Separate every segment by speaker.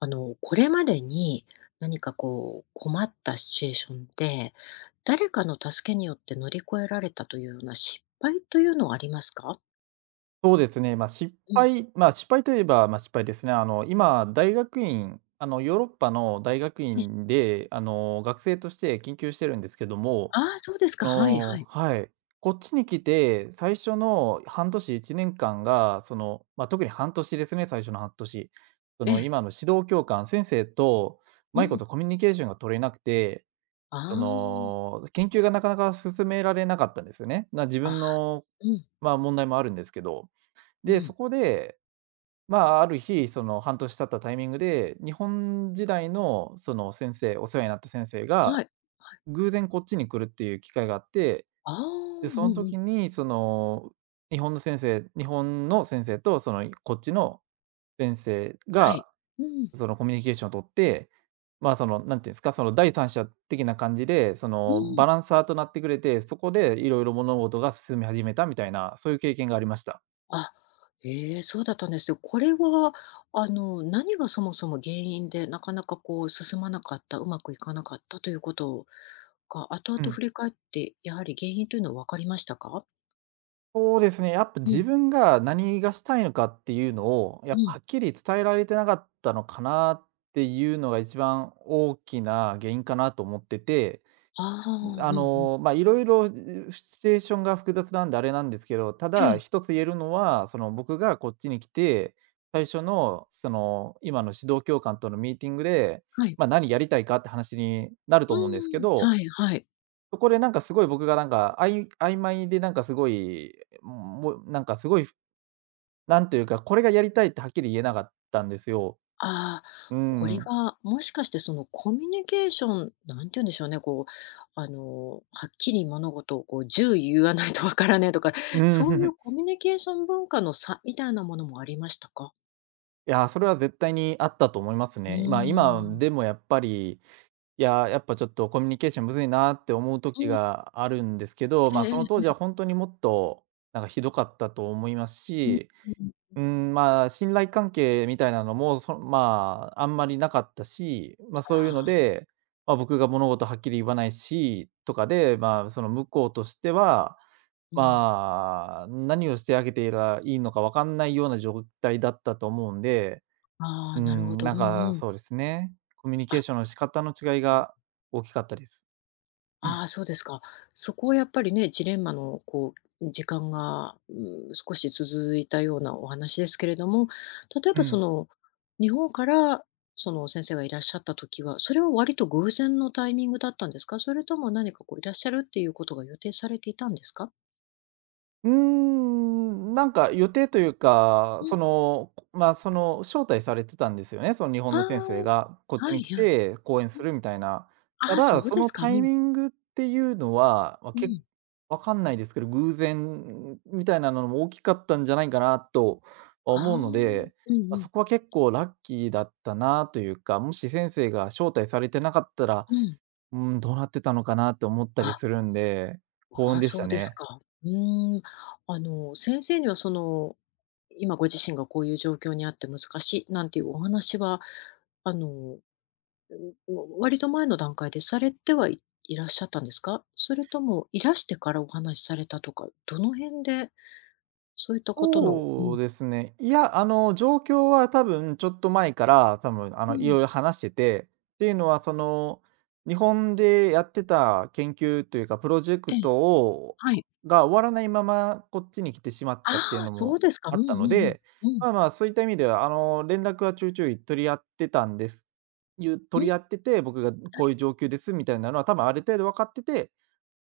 Speaker 1: これまでに何かこう困ったシチュエーションで、誰かの助けによって乗り越えられたというような失敗というのはありますか？
Speaker 2: そうですね、まあ、
Speaker 1: うん。
Speaker 2: 失敗といえば、まあ、失敗ですね。今、大学院あの、ヨーロッパの大学
Speaker 1: え
Speaker 2: 院で、学生として研究してるんですけども、
Speaker 1: ああ、そうです
Speaker 2: あ
Speaker 1: か。はい
Speaker 2: の
Speaker 1: はい。
Speaker 2: はい。こっちに来て、最初の半年、1年間が、その、まあ、特に半年ですね、最初の半年。そ
Speaker 1: え
Speaker 2: の、
Speaker 1: え。
Speaker 2: 今の指導教官、先生と
Speaker 1: う
Speaker 2: マイコ
Speaker 1: ん。
Speaker 2: とコミュニケーションが取れなくて、
Speaker 1: あ
Speaker 2: そ
Speaker 1: あ。
Speaker 2: の、研究がなかなか進められなかったんですよね。自
Speaker 1: あ、
Speaker 2: 分の、
Speaker 1: うん、
Speaker 2: まあ、問題もあるんですけど。
Speaker 1: う
Speaker 2: で、
Speaker 1: ん。
Speaker 2: そこで、まあ、ある日、その半年経ったタイミングで、日本時代のその先生お世話になった先生が、
Speaker 1: はい。
Speaker 2: 偶然こっちに来るっていう機会があって、
Speaker 1: ああ、
Speaker 2: で、
Speaker 1: う
Speaker 2: その
Speaker 1: んうん。
Speaker 2: 時にその、日本の先生とそのこっちの先生
Speaker 1: は
Speaker 2: が、
Speaker 1: い。うん。
Speaker 2: そのコミュニケーションを取って、まあ、そのなんていうんですか、その第三者的な感じで、そ
Speaker 1: う
Speaker 2: のバ
Speaker 1: ん。
Speaker 2: ランサーとなってくれて、そこでいろいろ物事が進み始めたみたいな、そういう経験がありました。
Speaker 1: あ、ええ、そうだったんですよ。これは、何がそもそも原因で、なかなかこう進まなかった、うまくいかなかったということが、後々
Speaker 2: うん。
Speaker 1: 振り返って、やはり原因というのは分かりましたか？
Speaker 2: そうですね、やっぱ
Speaker 1: う
Speaker 2: 自
Speaker 1: ん、
Speaker 2: 分が何がしたいのかっていうのを、や
Speaker 1: う
Speaker 2: っぱ
Speaker 1: ん。
Speaker 2: はっきり伝えられてなかったのかなっていうのが一番大きな原因かなと思ってて、
Speaker 1: ああ、うんうん。
Speaker 2: まあ、いろいろ、シチュエーションが複雑なんであれなんですけど、た
Speaker 1: え
Speaker 2: だ
Speaker 1: え、
Speaker 2: 一つ言えるのは、その僕がこっちに来て、最初のその今の指導教官とのミーティングで、
Speaker 1: はい。
Speaker 2: まあ、何やりたいかって話になる
Speaker 1: う
Speaker 2: と思うんですけ
Speaker 1: ーん、
Speaker 2: ど、
Speaker 1: はいはい。
Speaker 2: そこでなんかすごい僕がなんか、曖昧でなんかすごい、もうなんかすごい、なんというか、これがやりたいってはっきり言えなかったんですよ。
Speaker 1: ああ、
Speaker 2: う
Speaker 1: こ
Speaker 2: ん。
Speaker 1: れ
Speaker 2: うん。
Speaker 1: はもしかしてそのコミュニケーション、なんて言うんでしょうね、こう、はっきり物事をこう一言言わないとわからねえとか、そういう コミュニケーション文化の差みたいなものもありましたか？
Speaker 2: いや、それは絶対にあったと思います
Speaker 1: う
Speaker 2: ね。今
Speaker 1: ー
Speaker 2: で
Speaker 1: ん。
Speaker 2: もやっぱり、いや、やっぱちょっとコミュニケーションむずいなって思う時
Speaker 1: うん、
Speaker 2: があるんですけど、
Speaker 1: え
Speaker 2: ま、
Speaker 1: え
Speaker 2: その
Speaker 1: え
Speaker 2: 当時
Speaker 1: え。
Speaker 2: は本当にもっと、なんかひどかったと思います
Speaker 1: うん、
Speaker 2: し。
Speaker 1: うん。
Speaker 2: うん、まあ、信頼関係みたいなのも、まあ、あんまりなかったし、まあ、
Speaker 1: あ
Speaker 2: そういうの
Speaker 1: あ、
Speaker 2: で、まあ、僕が物事はっきり言わないし、とかで、まあ、その向こうとしては、
Speaker 1: うん。
Speaker 2: まあ、何をしてあげていいのか分かんないような状態だったと思うんで、
Speaker 1: あ
Speaker 2: う
Speaker 1: あ、なるほ
Speaker 2: ん、
Speaker 1: ど。う
Speaker 2: な
Speaker 1: ん
Speaker 2: んか
Speaker 1: うん。
Speaker 2: そうですね、コミュニ
Speaker 1: あ、
Speaker 2: ケーションの仕方の違い
Speaker 1: うん。
Speaker 2: が大きかったです。
Speaker 1: ああ、そうですか。そこはやっぱりね、ジレンマのこう時間が、うん、少し続いたようなお話ですけれども、例え
Speaker 2: う
Speaker 1: ばそ
Speaker 2: ん。
Speaker 1: の、日本からその先生がいらっしゃった時は、それは割と偶然のタイミングだったんですか？それとも何かこういらっしゃるっていうことが予定されていたんですか？
Speaker 2: うーん、なんか予定というか、
Speaker 1: うん。
Speaker 2: その、まあ、その、招待されてたんですよね、その日
Speaker 1: あ
Speaker 2: 本の先
Speaker 1: あ、
Speaker 2: 生が、こっち
Speaker 1: は
Speaker 2: に
Speaker 1: い
Speaker 2: 来
Speaker 1: はい。
Speaker 2: て講演するみたいな。
Speaker 1: あ
Speaker 2: た
Speaker 1: あ、そ
Speaker 2: だ、
Speaker 1: う
Speaker 2: そ
Speaker 1: で
Speaker 2: の
Speaker 1: すか。う
Speaker 2: タイ
Speaker 1: ん。
Speaker 2: ミングっていうのは、まあ、
Speaker 1: うん。
Speaker 2: 分かんないですけど、偶然みたいなのも大きかったんじゃないかなとは
Speaker 1: ああ。
Speaker 2: 思
Speaker 1: う
Speaker 2: うの
Speaker 1: ん
Speaker 2: で、まあ、
Speaker 1: うん。
Speaker 2: そこは結構ラッキーだったなというか、もし先生が招待されてなかったら、
Speaker 1: うん。
Speaker 2: うん、どうなってたのかなって思ったり
Speaker 1: あ。
Speaker 2: するんで、幸
Speaker 1: あ
Speaker 2: 運
Speaker 1: あ、
Speaker 2: でし
Speaker 1: そ
Speaker 2: た
Speaker 1: うです
Speaker 2: ね。
Speaker 1: か。うーん。あの、先生にはその、今ご自身がこういう状況にあって難しいなんていうお話は、あの、うん、割と前の段階でされてはいいらっしゃったんですか？それともいらしてからお話しされたとか、どの辺でそういったことのう
Speaker 2: そ
Speaker 1: ん、
Speaker 2: うですね。いや、あの、状況は多分ちょっと前から、多分あ
Speaker 1: う
Speaker 2: の、い
Speaker 1: ん、
Speaker 2: ろいろ話してて、っていうのはその、日本でやってた研究というか、プロジェ
Speaker 1: え
Speaker 2: ク
Speaker 1: え、
Speaker 2: トを
Speaker 1: はい。
Speaker 2: が終わらないままこっちに来てしまっ
Speaker 1: あ
Speaker 2: たっていう
Speaker 1: あ、
Speaker 2: の
Speaker 1: そう
Speaker 2: も
Speaker 1: ですか。う
Speaker 2: あ
Speaker 1: んうん
Speaker 2: ったの
Speaker 1: うん。
Speaker 2: で、
Speaker 1: うん、
Speaker 2: まあまあ、そういった意味では、あの、連絡はちょいちょい取り合ってたんです。
Speaker 1: う
Speaker 2: 取
Speaker 1: ん。
Speaker 2: り合ってて、僕がこういう状況ですみたいなのは多分ある程度分かってて、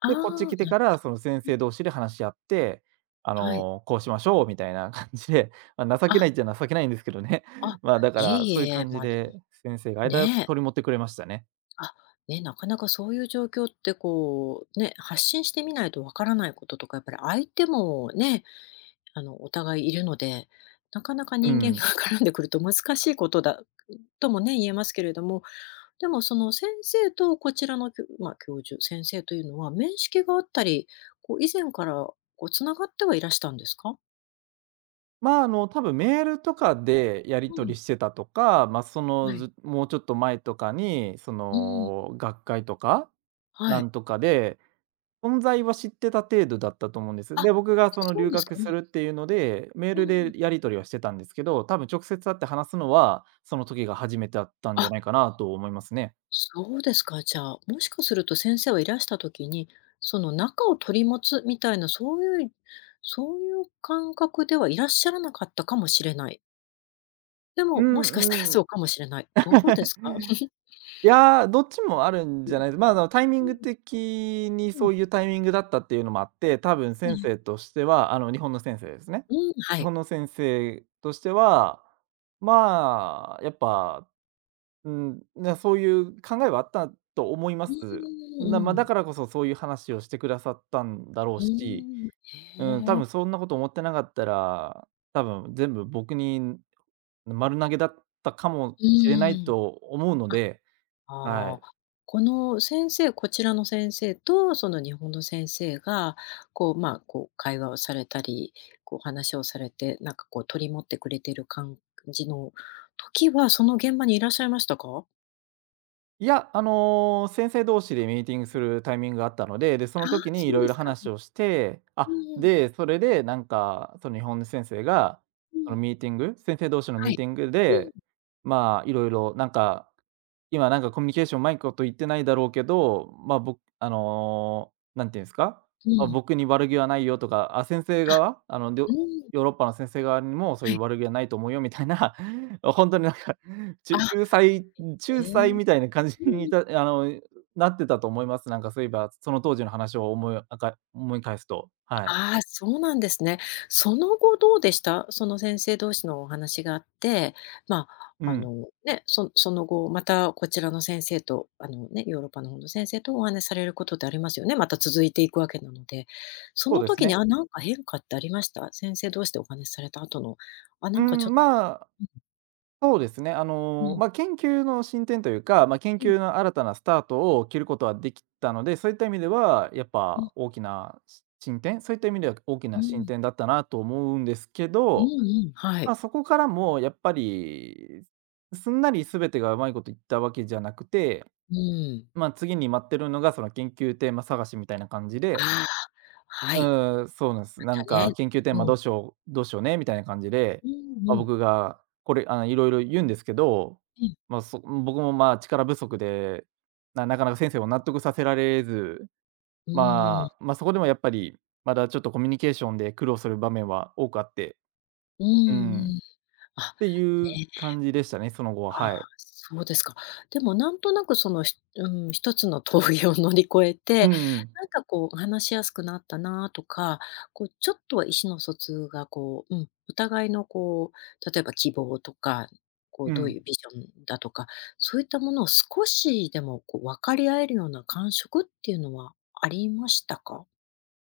Speaker 1: ああ、
Speaker 2: で、こっち来て
Speaker 1: な
Speaker 2: か
Speaker 1: る
Speaker 2: ら、その先
Speaker 1: ほど、
Speaker 2: 生同士で話し合って、あ
Speaker 1: はい。
Speaker 2: の、こうしましょうみたいな感じで、ま、情けな
Speaker 1: あ、
Speaker 2: いっちゃ情けないんですけどね。
Speaker 1: あ、
Speaker 2: まあ、だから、
Speaker 1: いえ
Speaker 2: そういう
Speaker 1: いえ、
Speaker 2: 感じ
Speaker 1: ま、でも、
Speaker 2: で先生が間
Speaker 1: ねえ。
Speaker 2: 取り持ってくれましたね。
Speaker 1: あ、ね、なかなかそういう状況ってこう、ね、発信してみないとわからないこととか、やっぱり相手もね、お互いいるので、なかなか
Speaker 2: う
Speaker 1: 人間が
Speaker 2: ん。
Speaker 1: 絡んでくると難しいことだともね、言えますけれども、でもその先生とこちらのきょまあ、教授、先生というのは面識があったり、こう以前からこうつながってはいらしたんですか。
Speaker 2: まあ、あの、多分メールとかでやり
Speaker 1: う
Speaker 2: 取り
Speaker 1: ん。
Speaker 2: してたとか、ま、そ
Speaker 1: は
Speaker 2: の、
Speaker 1: い。
Speaker 2: ずもうちょっと前とかに、そ
Speaker 1: うん。
Speaker 2: の、学会とか
Speaker 1: は
Speaker 2: な
Speaker 1: い。
Speaker 2: んとかで存在は知ってた程度だったと思うんです。
Speaker 1: あ、
Speaker 2: で、僕がその
Speaker 1: そう
Speaker 2: 留
Speaker 1: ですか。
Speaker 2: 学
Speaker 1: う
Speaker 2: す
Speaker 1: ん。
Speaker 2: るっていうので、メー
Speaker 1: う
Speaker 2: ル
Speaker 1: ん。
Speaker 2: でやり取りはしてたんですけど、多分直接会って話すのは、その時が初めてだったんじ
Speaker 1: あ、
Speaker 2: ゃないかなと思いますね。
Speaker 1: そうですか。じゃあ、もしかすると先生はいらした時に、その中を取り持つみたいな、そういう感覚ではいらっしゃらなかったかもしれない。で
Speaker 2: う
Speaker 1: も、もしかしたら
Speaker 2: んう
Speaker 1: そ
Speaker 2: ん。
Speaker 1: うかもしれない。どうですか？
Speaker 2: いやー、どっちもあるん
Speaker 1: う
Speaker 2: じゃ
Speaker 1: ん、
Speaker 2: ないです、まあ、あの、タイミン
Speaker 1: う
Speaker 2: グ
Speaker 1: ん、
Speaker 2: 的に
Speaker 1: うん、
Speaker 2: そういうタイミングだったっていうのもあって、多分先
Speaker 1: ね、
Speaker 2: 生としてはあの、日本の先生ですね。
Speaker 1: うん、は
Speaker 2: 日
Speaker 1: い。
Speaker 2: 本の先生としては、まあ、やっぱうん、そういう考えはあったと思いま
Speaker 1: う
Speaker 2: す。
Speaker 1: ん、
Speaker 2: まあ、
Speaker 1: う
Speaker 2: だ
Speaker 1: ん。
Speaker 2: からこそそういう話をしてくださったんだろう
Speaker 1: う
Speaker 2: し、
Speaker 1: ん、
Speaker 2: うん、多
Speaker 1: へ
Speaker 2: 分
Speaker 1: え。
Speaker 2: そんなこと思ってなかったら、多分全部僕に丸投げだったかも
Speaker 1: う
Speaker 2: しれない
Speaker 1: ん。
Speaker 2: と思うので、は
Speaker 1: ああ、
Speaker 2: い。
Speaker 1: こちらの先生とその日本の先生が、こう、まあ、こう会話をされたり、こう話をされて、なんかこう取り持ってくれている感じの時は、その現場にいらっしゃいましたか？
Speaker 2: いや、あの、先生同士でミーティングするタイミングがあったので、で、そ
Speaker 1: あ
Speaker 2: の
Speaker 1: あー、
Speaker 2: 時にい
Speaker 1: そう
Speaker 2: ろ
Speaker 1: で
Speaker 2: いろ
Speaker 1: すか。
Speaker 2: 話をして、
Speaker 1: うん
Speaker 2: あ、
Speaker 1: うん、
Speaker 2: で、それでなんか、その日本の先生が、そのミーティング先生同士の
Speaker 1: は
Speaker 2: ミー
Speaker 1: い。
Speaker 2: ティング
Speaker 1: う
Speaker 2: で、まあ、いろいろなんか、今なんかコミュニケーション上手いこと言ってないだろうけど、まあ、僕あの、んていうんですか、
Speaker 1: ん、う
Speaker 2: まあ
Speaker 1: ん。
Speaker 2: 僕に悪気はないよとか、あ、先生
Speaker 1: あ、
Speaker 2: 側、
Speaker 1: うん、
Speaker 2: ヨーロッパの先生側にもそう
Speaker 1: は
Speaker 2: い
Speaker 1: い。
Speaker 2: う悪気はないと思うよみたいな、本当になんか、ち
Speaker 1: あ、
Speaker 2: 仲裁
Speaker 1: え
Speaker 2: 仲裁
Speaker 1: え。
Speaker 2: みたいな感じ
Speaker 1: う
Speaker 2: にい
Speaker 1: ん。
Speaker 2: た なってたと思います。なんかそういえば、その当時の話を思い返すと、はい。
Speaker 1: ああ、そうなんですね。その後どうでした？その先生同士のお話があって、ま
Speaker 2: う
Speaker 1: あ、あ
Speaker 2: ん、
Speaker 1: の、ね、その後またこちらの先生と、あの、ね、ヨーロッパの方の先生とお話しされることってありますよね、また続いていくわけなので。そ
Speaker 2: そう
Speaker 1: の
Speaker 2: です
Speaker 1: 時に、
Speaker 2: ね。
Speaker 1: あ、なんか変化ってありました？先生同士でお話しされた後の、あ、な
Speaker 2: う
Speaker 1: んかちょっ
Speaker 2: ん、
Speaker 1: と、
Speaker 2: まあ、そうですね。あ
Speaker 1: うん、う
Speaker 2: の、
Speaker 1: ん、
Speaker 2: ま、研究の進展というか、ま、研
Speaker 1: うん、
Speaker 2: 究の新たなスタートを切ることはできたので、そういった意味では、やっ
Speaker 1: うん、
Speaker 2: ぱ大きなし進展そういった意味では大き
Speaker 1: う
Speaker 2: な進
Speaker 1: ん、
Speaker 2: 展だったなと思うんですけ
Speaker 1: うん、
Speaker 2: ど、
Speaker 1: うん、はい。
Speaker 2: ま、そこからもやっぱり、すんなり全てがうまいこといったわけじゃなくて、
Speaker 1: うーん。
Speaker 2: まあ、次に待ってるのが、その研究テーマ探しみたいな感じで、
Speaker 1: ああ、はい。
Speaker 2: うん、そうなんです。
Speaker 1: ま
Speaker 2: な
Speaker 1: た
Speaker 2: ん
Speaker 1: ね。
Speaker 2: か研究テーマ
Speaker 1: うん。
Speaker 2: どうしようねみたいな感じで、
Speaker 1: うん
Speaker 2: まあ、
Speaker 1: うん。
Speaker 2: 僕がこれ、あの、いろいろ言うんですけど、
Speaker 1: うん
Speaker 2: 僕も、まあ、力不足で、なかなか先生を納得させられず、
Speaker 1: うんうん、はい、うん。
Speaker 2: まあ、そこでもやっぱり、まだちょっとコミュニケーションで苦労する場面は多くあって、
Speaker 1: う
Speaker 2: うん、
Speaker 1: んうん。
Speaker 2: っ
Speaker 1: あ、
Speaker 2: ていう
Speaker 1: ね、
Speaker 2: 感じでしたね、その後は、
Speaker 1: ああ、
Speaker 2: はい。
Speaker 1: そうですか。でもなんとなくその、うん、1つの峠を乗り越え
Speaker 2: う
Speaker 1: て、
Speaker 2: んうん。
Speaker 1: なんかこう話しやすくなったなとか、こうちょっとは意思の疎通がこう、うん、お互いのこう、例えば希望とか、こう
Speaker 2: う
Speaker 1: どう
Speaker 2: ん。
Speaker 1: いうビジョンだとか、そういったものを少しでもこう分かり合えるような感触っていうのはありましたか？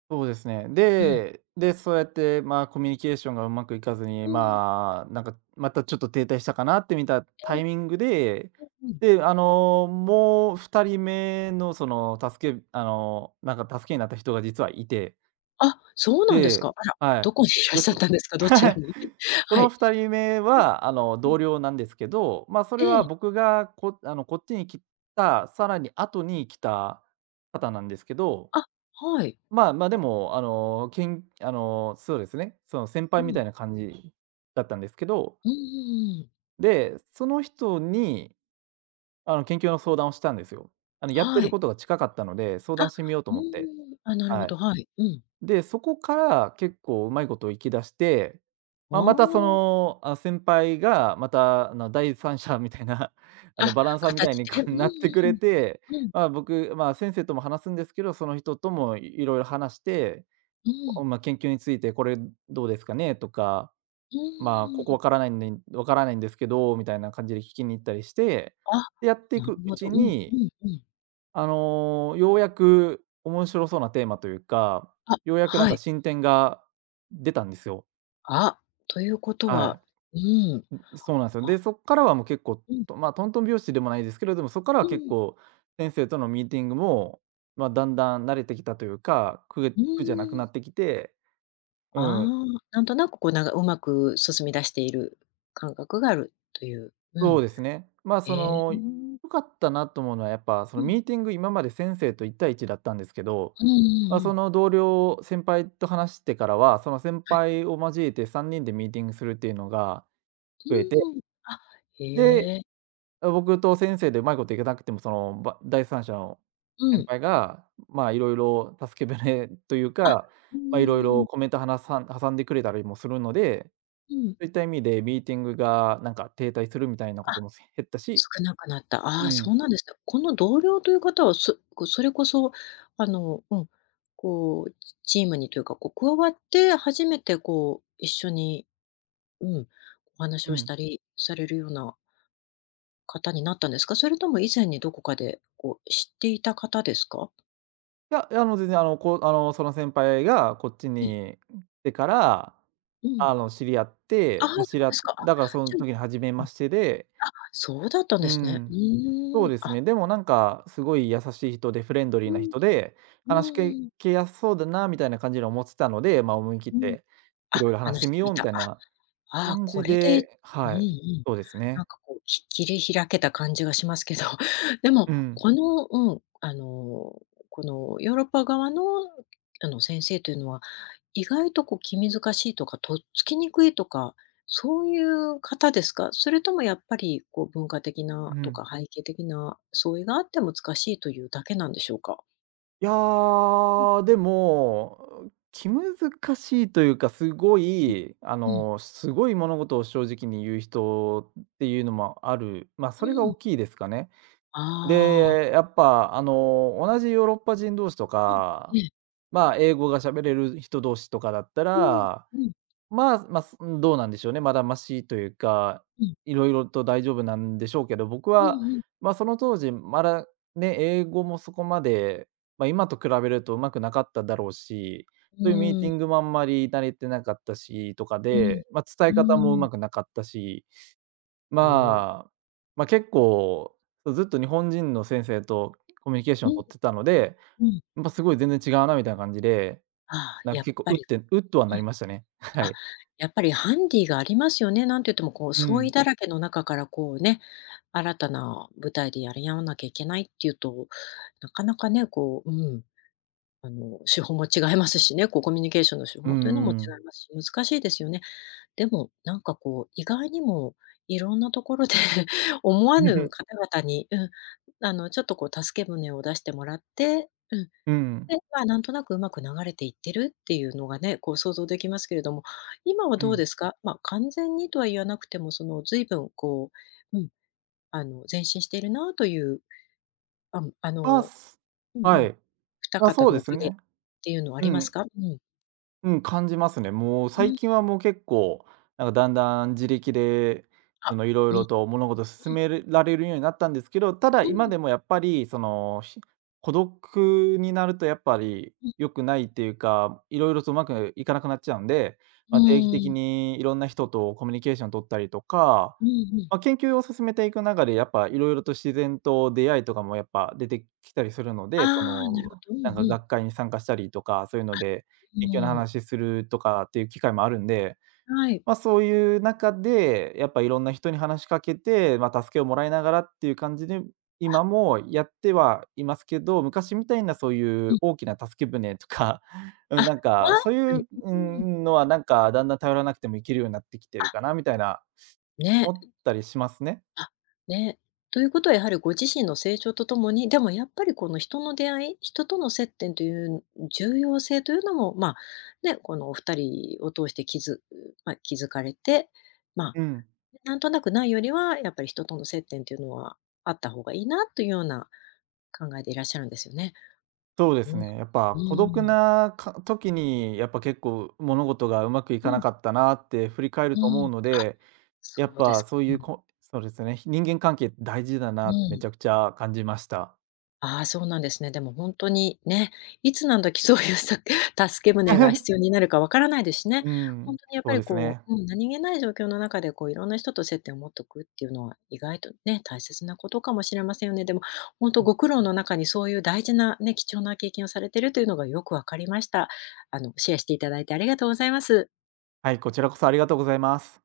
Speaker 2: そうですね。
Speaker 1: うん。
Speaker 2: で、そうやって、まあ、コミュニケーションがうまくいかずに、
Speaker 1: うん、
Speaker 2: まあ、なんか、またちょっと停滞したかなって見た
Speaker 1: え
Speaker 2: タ
Speaker 1: え、
Speaker 2: イミングで、
Speaker 1: うん。
Speaker 2: で、あの、もう2人目のその助けあの、なんか助けになった人が実はいて、
Speaker 1: あ、そうなんです
Speaker 2: で
Speaker 1: か。あら、
Speaker 2: は
Speaker 1: どこにい
Speaker 2: い。
Speaker 1: らっ
Speaker 2: で、
Speaker 1: しゃっ
Speaker 2: そ
Speaker 1: たんですか？ど ちらに？
Speaker 2: そ
Speaker 1: は
Speaker 2: の
Speaker 1: い。
Speaker 2: 2人目は、あの、
Speaker 1: うん、
Speaker 2: 同僚なんですけど、まあ、それ
Speaker 1: ええ。
Speaker 2: は僕がこあの、こっちに来た、さらに後に来た方なんですけど、
Speaker 1: あ、はい。
Speaker 2: まあまあ、でも、あの、けんあの、そうですね、その先
Speaker 1: う
Speaker 2: 輩み
Speaker 1: ん。
Speaker 2: たいな感じだったんですけど、
Speaker 1: うんうんうん。
Speaker 2: で、その人に、あの、研究の相談をしたんですよ。やって
Speaker 1: は
Speaker 2: る
Speaker 1: い。
Speaker 2: ことが近かったので、相
Speaker 1: あ、
Speaker 2: 談してみようと
Speaker 1: う
Speaker 2: 思って。
Speaker 1: ん。あ、なるほ
Speaker 2: は
Speaker 1: ど、
Speaker 2: い。
Speaker 1: はい。うん。
Speaker 2: で、そこから結構うまいことを生き出して、まあ、またそ
Speaker 1: あ
Speaker 2: の、あ、先輩がまた、第三者みたいな
Speaker 1: あ。あ、
Speaker 2: バランサーみたい
Speaker 1: 形
Speaker 2: に
Speaker 1: で。
Speaker 2: か
Speaker 1: う
Speaker 2: なってくれ
Speaker 1: ん
Speaker 2: て、
Speaker 1: うんうん。
Speaker 2: まあ、僕、まあ、先生とも話すんですけど、その人ともいろいろ話して
Speaker 1: うん、うん。
Speaker 2: お、まあ、研究についてこれどうですかねとか、
Speaker 1: う
Speaker 2: まあ、ここ
Speaker 1: ん。
Speaker 2: わからないんですけど、みたいな感じで聞きに行ったりして、
Speaker 1: あ、
Speaker 2: で、やってい
Speaker 1: なる
Speaker 2: くう
Speaker 1: ほど。
Speaker 2: ち
Speaker 1: うんう
Speaker 2: に、
Speaker 1: んうん。
Speaker 2: ようやく面白そうなテーマというか、
Speaker 1: あ、
Speaker 2: ようやくなん
Speaker 1: は
Speaker 2: か
Speaker 1: い。
Speaker 2: 進展が出たんですよ。
Speaker 1: あ、ということ
Speaker 2: は
Speaker 1: は、
Speaker 2: い。
Speaker 1: うん。
Speaker 2: そうなんですよ。で、
Speaker 1: あ、
Speaker 2: そこからはもう結構、
Speaker 1: うん、
Speaker 2: まあ、トントン拍子でもないですけれども、そこからは
Speaker 1: う
Speaker 2: 結
Speaker 1: ん、
Speaker 2: 構先生とのミーティングも、まあ、だんだん慣れてきたというか、
Speaker 1: う
Speaker 2: 苦じゃなく
Speaker 1: ん。
Speaker 2: なってきて、
Speaker 1: あ
Speaker 2: うん。
Speaker 1: あ、なんとなくこう、なんかうまく進み出している感覚があるという。う
Speaker 2: そう
Speaker 1: ん。
Speaker 2: ですね。まあ、
Speaker 1: ええ。うん。
Speaker 2: 良かったなと思うのは、やっぱ、そのミーティング、今まで先生と一対一だったんですけど、
Speaker 1: うんうんう
Speaker 2: まあ、
Speaker 1: んう
Speaker 2: そ
Speaker 1: ん。
Speaker 2: の同僚、先輩と話してからは、その先
Speaker 1: はい。
Speaker 2: 輩を交えて3人でミーティングするっていうのが増えて、
Speaker 1: うん。あ、
Speaker 2: で、
Speaker 1: へえ。
Speaker 2: 僕と先生でうまいこといかなくても、その、第三者の
Speaker 1: う
Speaker 2: 先
Speaker 1: ん。
Speaker 2: 輩が、まあ、いろいろ助け舟という
Speaker 1: あ、
Speaker 2: か、
Speaker 1: う
Speaker 2: まあ、いろい
Speaker 1: ー
Speaker 2: ろコ
Speaker 1: ん。
Speaker 2: メント話さん挟んでくれたりもするので、
Speaker 1: うん。
Speaker 2: そういった意味でミーティングがなんか停滞するみたいなこ
Speaker 1: あ、
Speaker 2: とも減ったし。
Speaker 1: 少なくなった。ああ、
Speaker 2: うん。
Speaker 1: そうなんですね。この同僚という方は、こう、それこそ、あの、うん、こう、チームにというか、こう、加わって初めてこう、一緒に、うん、お話
Speaker 2: う
Speaker 1: をし
Speaker 2: ん。
Speaker 1: たりされるような方になったんですか？それとも以前にどこかでこう知っていた方ですか？
Speaker 2: いや、全然、その先輩がこっち
Speaker 1: ええ、
Speaker 2: に来てから、
Speaker 1: うん。
Speaker 2: 知り合っ
Speaker 1: ああ、
Speaker 2: て、まあ、
Speaker 1: そうですか。あ、
Speaker 2: だからそ
Speaker 1: じ
Speaker 2: の
Speaker 1: ゃあ、
Speaker 2: 時に初め
Speaker 1: うん、
Speaker 2: ましてで、
Speaker 1: あ、そうだったん
Speaker 2: う
Speaker 1: ですね。う
Speaker 2: ん、そ
Speaker 1: ー
Speaker 2: う
Speaker 1: ん、
Speaker 2: です
Speaker 1: あ、
Speaker 2: ね。でもなんかすごい優しい人でフレンドリ
Speaker 1: う
Speaker 2: ーな
Speaker 1: ん、
Speaker 2: 人で、
Speaker 1: う
Speaker 2: 話し
Speaker 1: ーん、
Speaker 2: やすそうだなみたいな感じに思ってたので、まあ、思い切っ
Speaker 1: うん。
Speaker 2: てい
Speaker 1: あ、
Speaker 2: ろいろ話し
Speaker 1: 話
Speaker 2: て
Speaker 1: し
Speaker 2: み
Speaker 1: て
Speaker 2: よ
Speaker 1: み
Speaker 2: うみ
Speaker 1: た。あ、
Speaker 2: たいな
Speaker 1: ああ、
Speaker 2: 感
Speaker 1: こ
Speaker 2: じ
Speaker 1: れで、
Speaker 2: で、
Speaker 1: うんう
Speaker 2: はい、
Speaker 1: ん。
Speaker 2: そうです
Speaker 1: な
Speaker 2: ね。
Speaker 1: んかこう、切り開けた感じがしますけど、で
Speaker 2: う
Speaker 1: も、
Speaker 2: ん、
Speaker 1: このうん、あの、このヨーロッパ側のあの先生というのは、意外とこう気難しいとか、とっつきにくいとか、そういう方ですか？それともやっぱりこう文化的
Speaker 2: う
Speaker 1: なとか
Speaker 2: ん。
Speaker 1: 背景的な相違があって難しいというだけなんでしょうか？
Speaker 2: いやー、でも、気難しいというか、すご
Speaker 1: うん。
Speaker 2: い、
Speaker 1: うん。
Speaker 2: すごい物事を正直に言う人っていうのもある。まあ、
Speaker 1: う
Speaker 2: それが大
Speaker 1: ん。
Speaker 2: きいですかね。
Speaker 1: ああ。
Speaker 2: で、やっぱ、同じヨーロッパ人同士と
Speaker 1: うん。
Speaker 2: か、
Speaker 1: ええ。
Speaker 2: まあ、英語が喋れる人同士とかだった
Speaker 1: うん。
Speaker 2: ら
Speaker 1: うん。
Speaker 2: まあ、まあ、どうなんでしょうね。まだマシというか、
Speaker 1: うん。
Speaker 2: いろいろと大丈夫なんでしょうけど、僕
Speaker 1: う
Speaker 2: は、
Speaker 1: んうん。
Speaker 2: まあ、その当時、まだね、英語もそこまで、まあ、今と比べると上手くなかっただろうし、
Speaker 1: う
Speaker 2: そういうミーテ
Speaker 1: ーん。
Speaker 2: ィングもあんまり慣れてなかったしとか
Speaker 1: うん。
Speaker 2: で、まあ、伝
Speaker 1: う
Speaker 2: え方も
Speaker 1: ー
Speaker 2: 上
Speaker 1: ん。
Speaker 2: 手くなかったし、
Speaker 1: うーん。
Speaker 2: まあ、まあ、結構、ずっと日本人の先生とコミュニケーショ
Speaker 1: う
Speaker 2: ンを
Speaker 1: ん
Speaker 2: 取ってたので、
Speaker 1: うん。
Speaker 2: やっぱすごい全然違うなみたいな感じで、
Speaker 1: ああ、
Speaker 2: なんか
Speaker 1: やっ
Speaker 2: 結構、
Speaker 1: ぱり。
Speaker 2: うっとは
Speaker 1: う
Speaker 2: な
Speaker 1: ん。
Speaker 2: りましたね。は
Speaker 1: あ、
Speaker 2: い。
Speaker 1: やっぱりハンディがありますよね。なんて言ってもこう
Speaker 2: う
Speaker 1: 相違
Speaker 2: ん。
Speaker 1: だらけの中からこうね、新たな舞台でやり合わなきゃいけないっていうと、なかなかね、こう、うん、手法も違いますしね、こうコミュニケーションの手
Speaker 2: うん
Speaker 1: 法というのも
Speaker 2: うん。
Speaker 1: 違いますし、難しいですよね。でも、なんかこう、意外にもいろんなところで 思わぬ 方々に、うん、あの、ちょっとこう助け舟を出してもらって、うん、
Speaker 2: うん、
Speaker 1: で、まあ、なんとなくうまく流れていってるっていうのがね、こう想像できますけれども、今は
Speaker 2: う
Speaker 1: どう
Speaker 2: ん。
Speaker 1: ですか？まあ、完全にとは言わなくても、その随分こう、うん、あの、前進しているなという、ああ
Speaker 2: まあ、
Speaker 1: のうんう
Speaker 2: は
Speaker 1: ん、
Speaker 2: い。
Speaker 1: 二
Speaker 2: あ、
Speaker 1: 方
Speaker 2: そう
Speaker 1: の
Speaker 2: で
Speaker 1: お
Speaker 2: す
Speaker 1: かげっ
Speaker 2: ね。
Speaker 1: ていうのはあ
Speaker 2: う
Speaker 1: ります
Speaker 2: ん、
Speaker 1: か？うん。
Speaker 2: うん、感じますね。もう
Speaker 1: う
Speaker 2: 最
Speaker 1: ん。
Speaker 2: 近はもう結構、なんかだんだん自力で、そ
Speaker 1: あ、
Speaker 2: の、いろい
Speaker 1: うん
Speaker 2: ろと物事進
Speaker 1: う
Speaker 2: められるようになったんですけど、ただ
Speaker 1: ん、
Speaker 2: 今
Speaker 1: うん、
Speaker 2: でもやっぱり、その、孤独になるとやっぱり
Speaker 1: うん。
Speaker 2: 良くないっていうか、いろいろとうまくいかなくなっちゃうんで、
Speaker 1: う
Speaker 2: まあ、定期
Speaker 1: ー
Speaker 2: 的
Speaker 1: ん。
Speaker 2: にいろんな人とコミュニケーション取ったりとか、
Speaker 1: うんうん。
Speaker 2: まあ、研究を進めていく中で、やっぱいろいろと自然と出会いとかもやっぱ出てきたりするの
Speaker 1: あ
Speaker 2: で、そ
Speaker 1: あ、なる
Speaker 2: の、
Speaker 1: ほど。うん
Speaker 2: なん
Speaker 1: う
Speaker 2: か
Speaker 1: ん。
Speaker 2: 学会に参加したりとか、そういう
Speaker 1: あ、
Speaker 2: ので、
Speaker 1: う
Speaker 2: 研究の
Speaker 1: ーん。
Speaker 2: 話するとかっていう機会もあるんで、
Speaker 1: はい。
Speaker 2: まあ、そういう中で、やっぱいろんな人に話しかけて、まあ、助けをもらいながらっていう感じで、今もやってはいますけど、昔みたいなそうい
Speaker 1: う
Speaker 2: う
Speaker 1: ん、
Speaker 2: 大きな助け舟とか、
Speaker 1: あ、
Speaker 2: うん、なん
Speaker 1: は、
Speaker 2: か、
Speaker 1: は
Speaker 2: そうい
Speaker 1: い。
Speaker 2: う、う
Speaker 1: うん。
Speaker 2: ん、のはなんかだんだん頼らなくてもいけるようになってきて
Speaker 1: あ、は、は
Speaker 2: る
Speaker 1: い、
Speaker 2: かな
Speaker 1: うん、
Speaker 2: みたいな、
Speaker 1: あ、ね。
Speaker 2: 思ったりしますね。
Speaker 1: あ、ね。ということはやはりご自身の成長とともに、でもやっぱりこの人の出会い、人との接点という重要性というのも、まあ、ね、このお二人を通して気づかれて、まあ、
Speaker 2: うん、
Speaker 1: なんとなくないよりは、やっぱり人との接点というのはあった方がいいなというような考えでいらっしゃるんですよね。
Speaker 2: そうで
Speaker 1: う
Speaker 2: す
Speaker 1: ん。う
Speaker 2: ね。やっぱ孤独
Speaker 1: ん。
Speaker 2: な時に、やっぱ結構物事がうまくい
Speaker 1: う
Speaker 2: か
Speaker 1: ん、
Speaker 2: なかったなって振り返る
Speaker 1: う
Speaker 2: と思
Speaker 1: ん。
Speaker 2: うの
Speaker 1: あ、
Speaker 2: で、や
Speaker 1: そ
Speaker 2: っ
Speaker 1: うで
Speaker 2: ぱ
Speaker 1: すか。
Speaker 2: そう
Speaker 1: う
Speaker 2: いう
Speaker 1: ん。
Speaker 2: そうですね、人間関係大事だ
Speaker 1: う
Speaker 2: なってめ
Speaker 1: ん。
Speaker 2: ちゃくちゃ感じました。
Speaker 1: ああ、そうなんですね。でも本当にね、いつ何時そういうさ 助け舟が必要 になるかわからないですしね。
Speaker 2: う
Speaker 1: 本
Speaker 2: ん、
Speaker 1: 当にやっぱ
Speaker 2: そう
Speaker 1: り
Speaker 2: です
Speaker 1: こ
Speaker 2: ね。
Speaker 1: う、うん、何気ない状況の中でこういろんな人と接点を持っておくっていうのは意外とね、大切なことかもしれませんよね。でも本当ご苦労の中にそういう大事なね、貴重な経験をされてるというのがよくわかりました。あのシェアしていただいてありがとうございます。
Speaker 2: はい、こちらこそありがとうございます。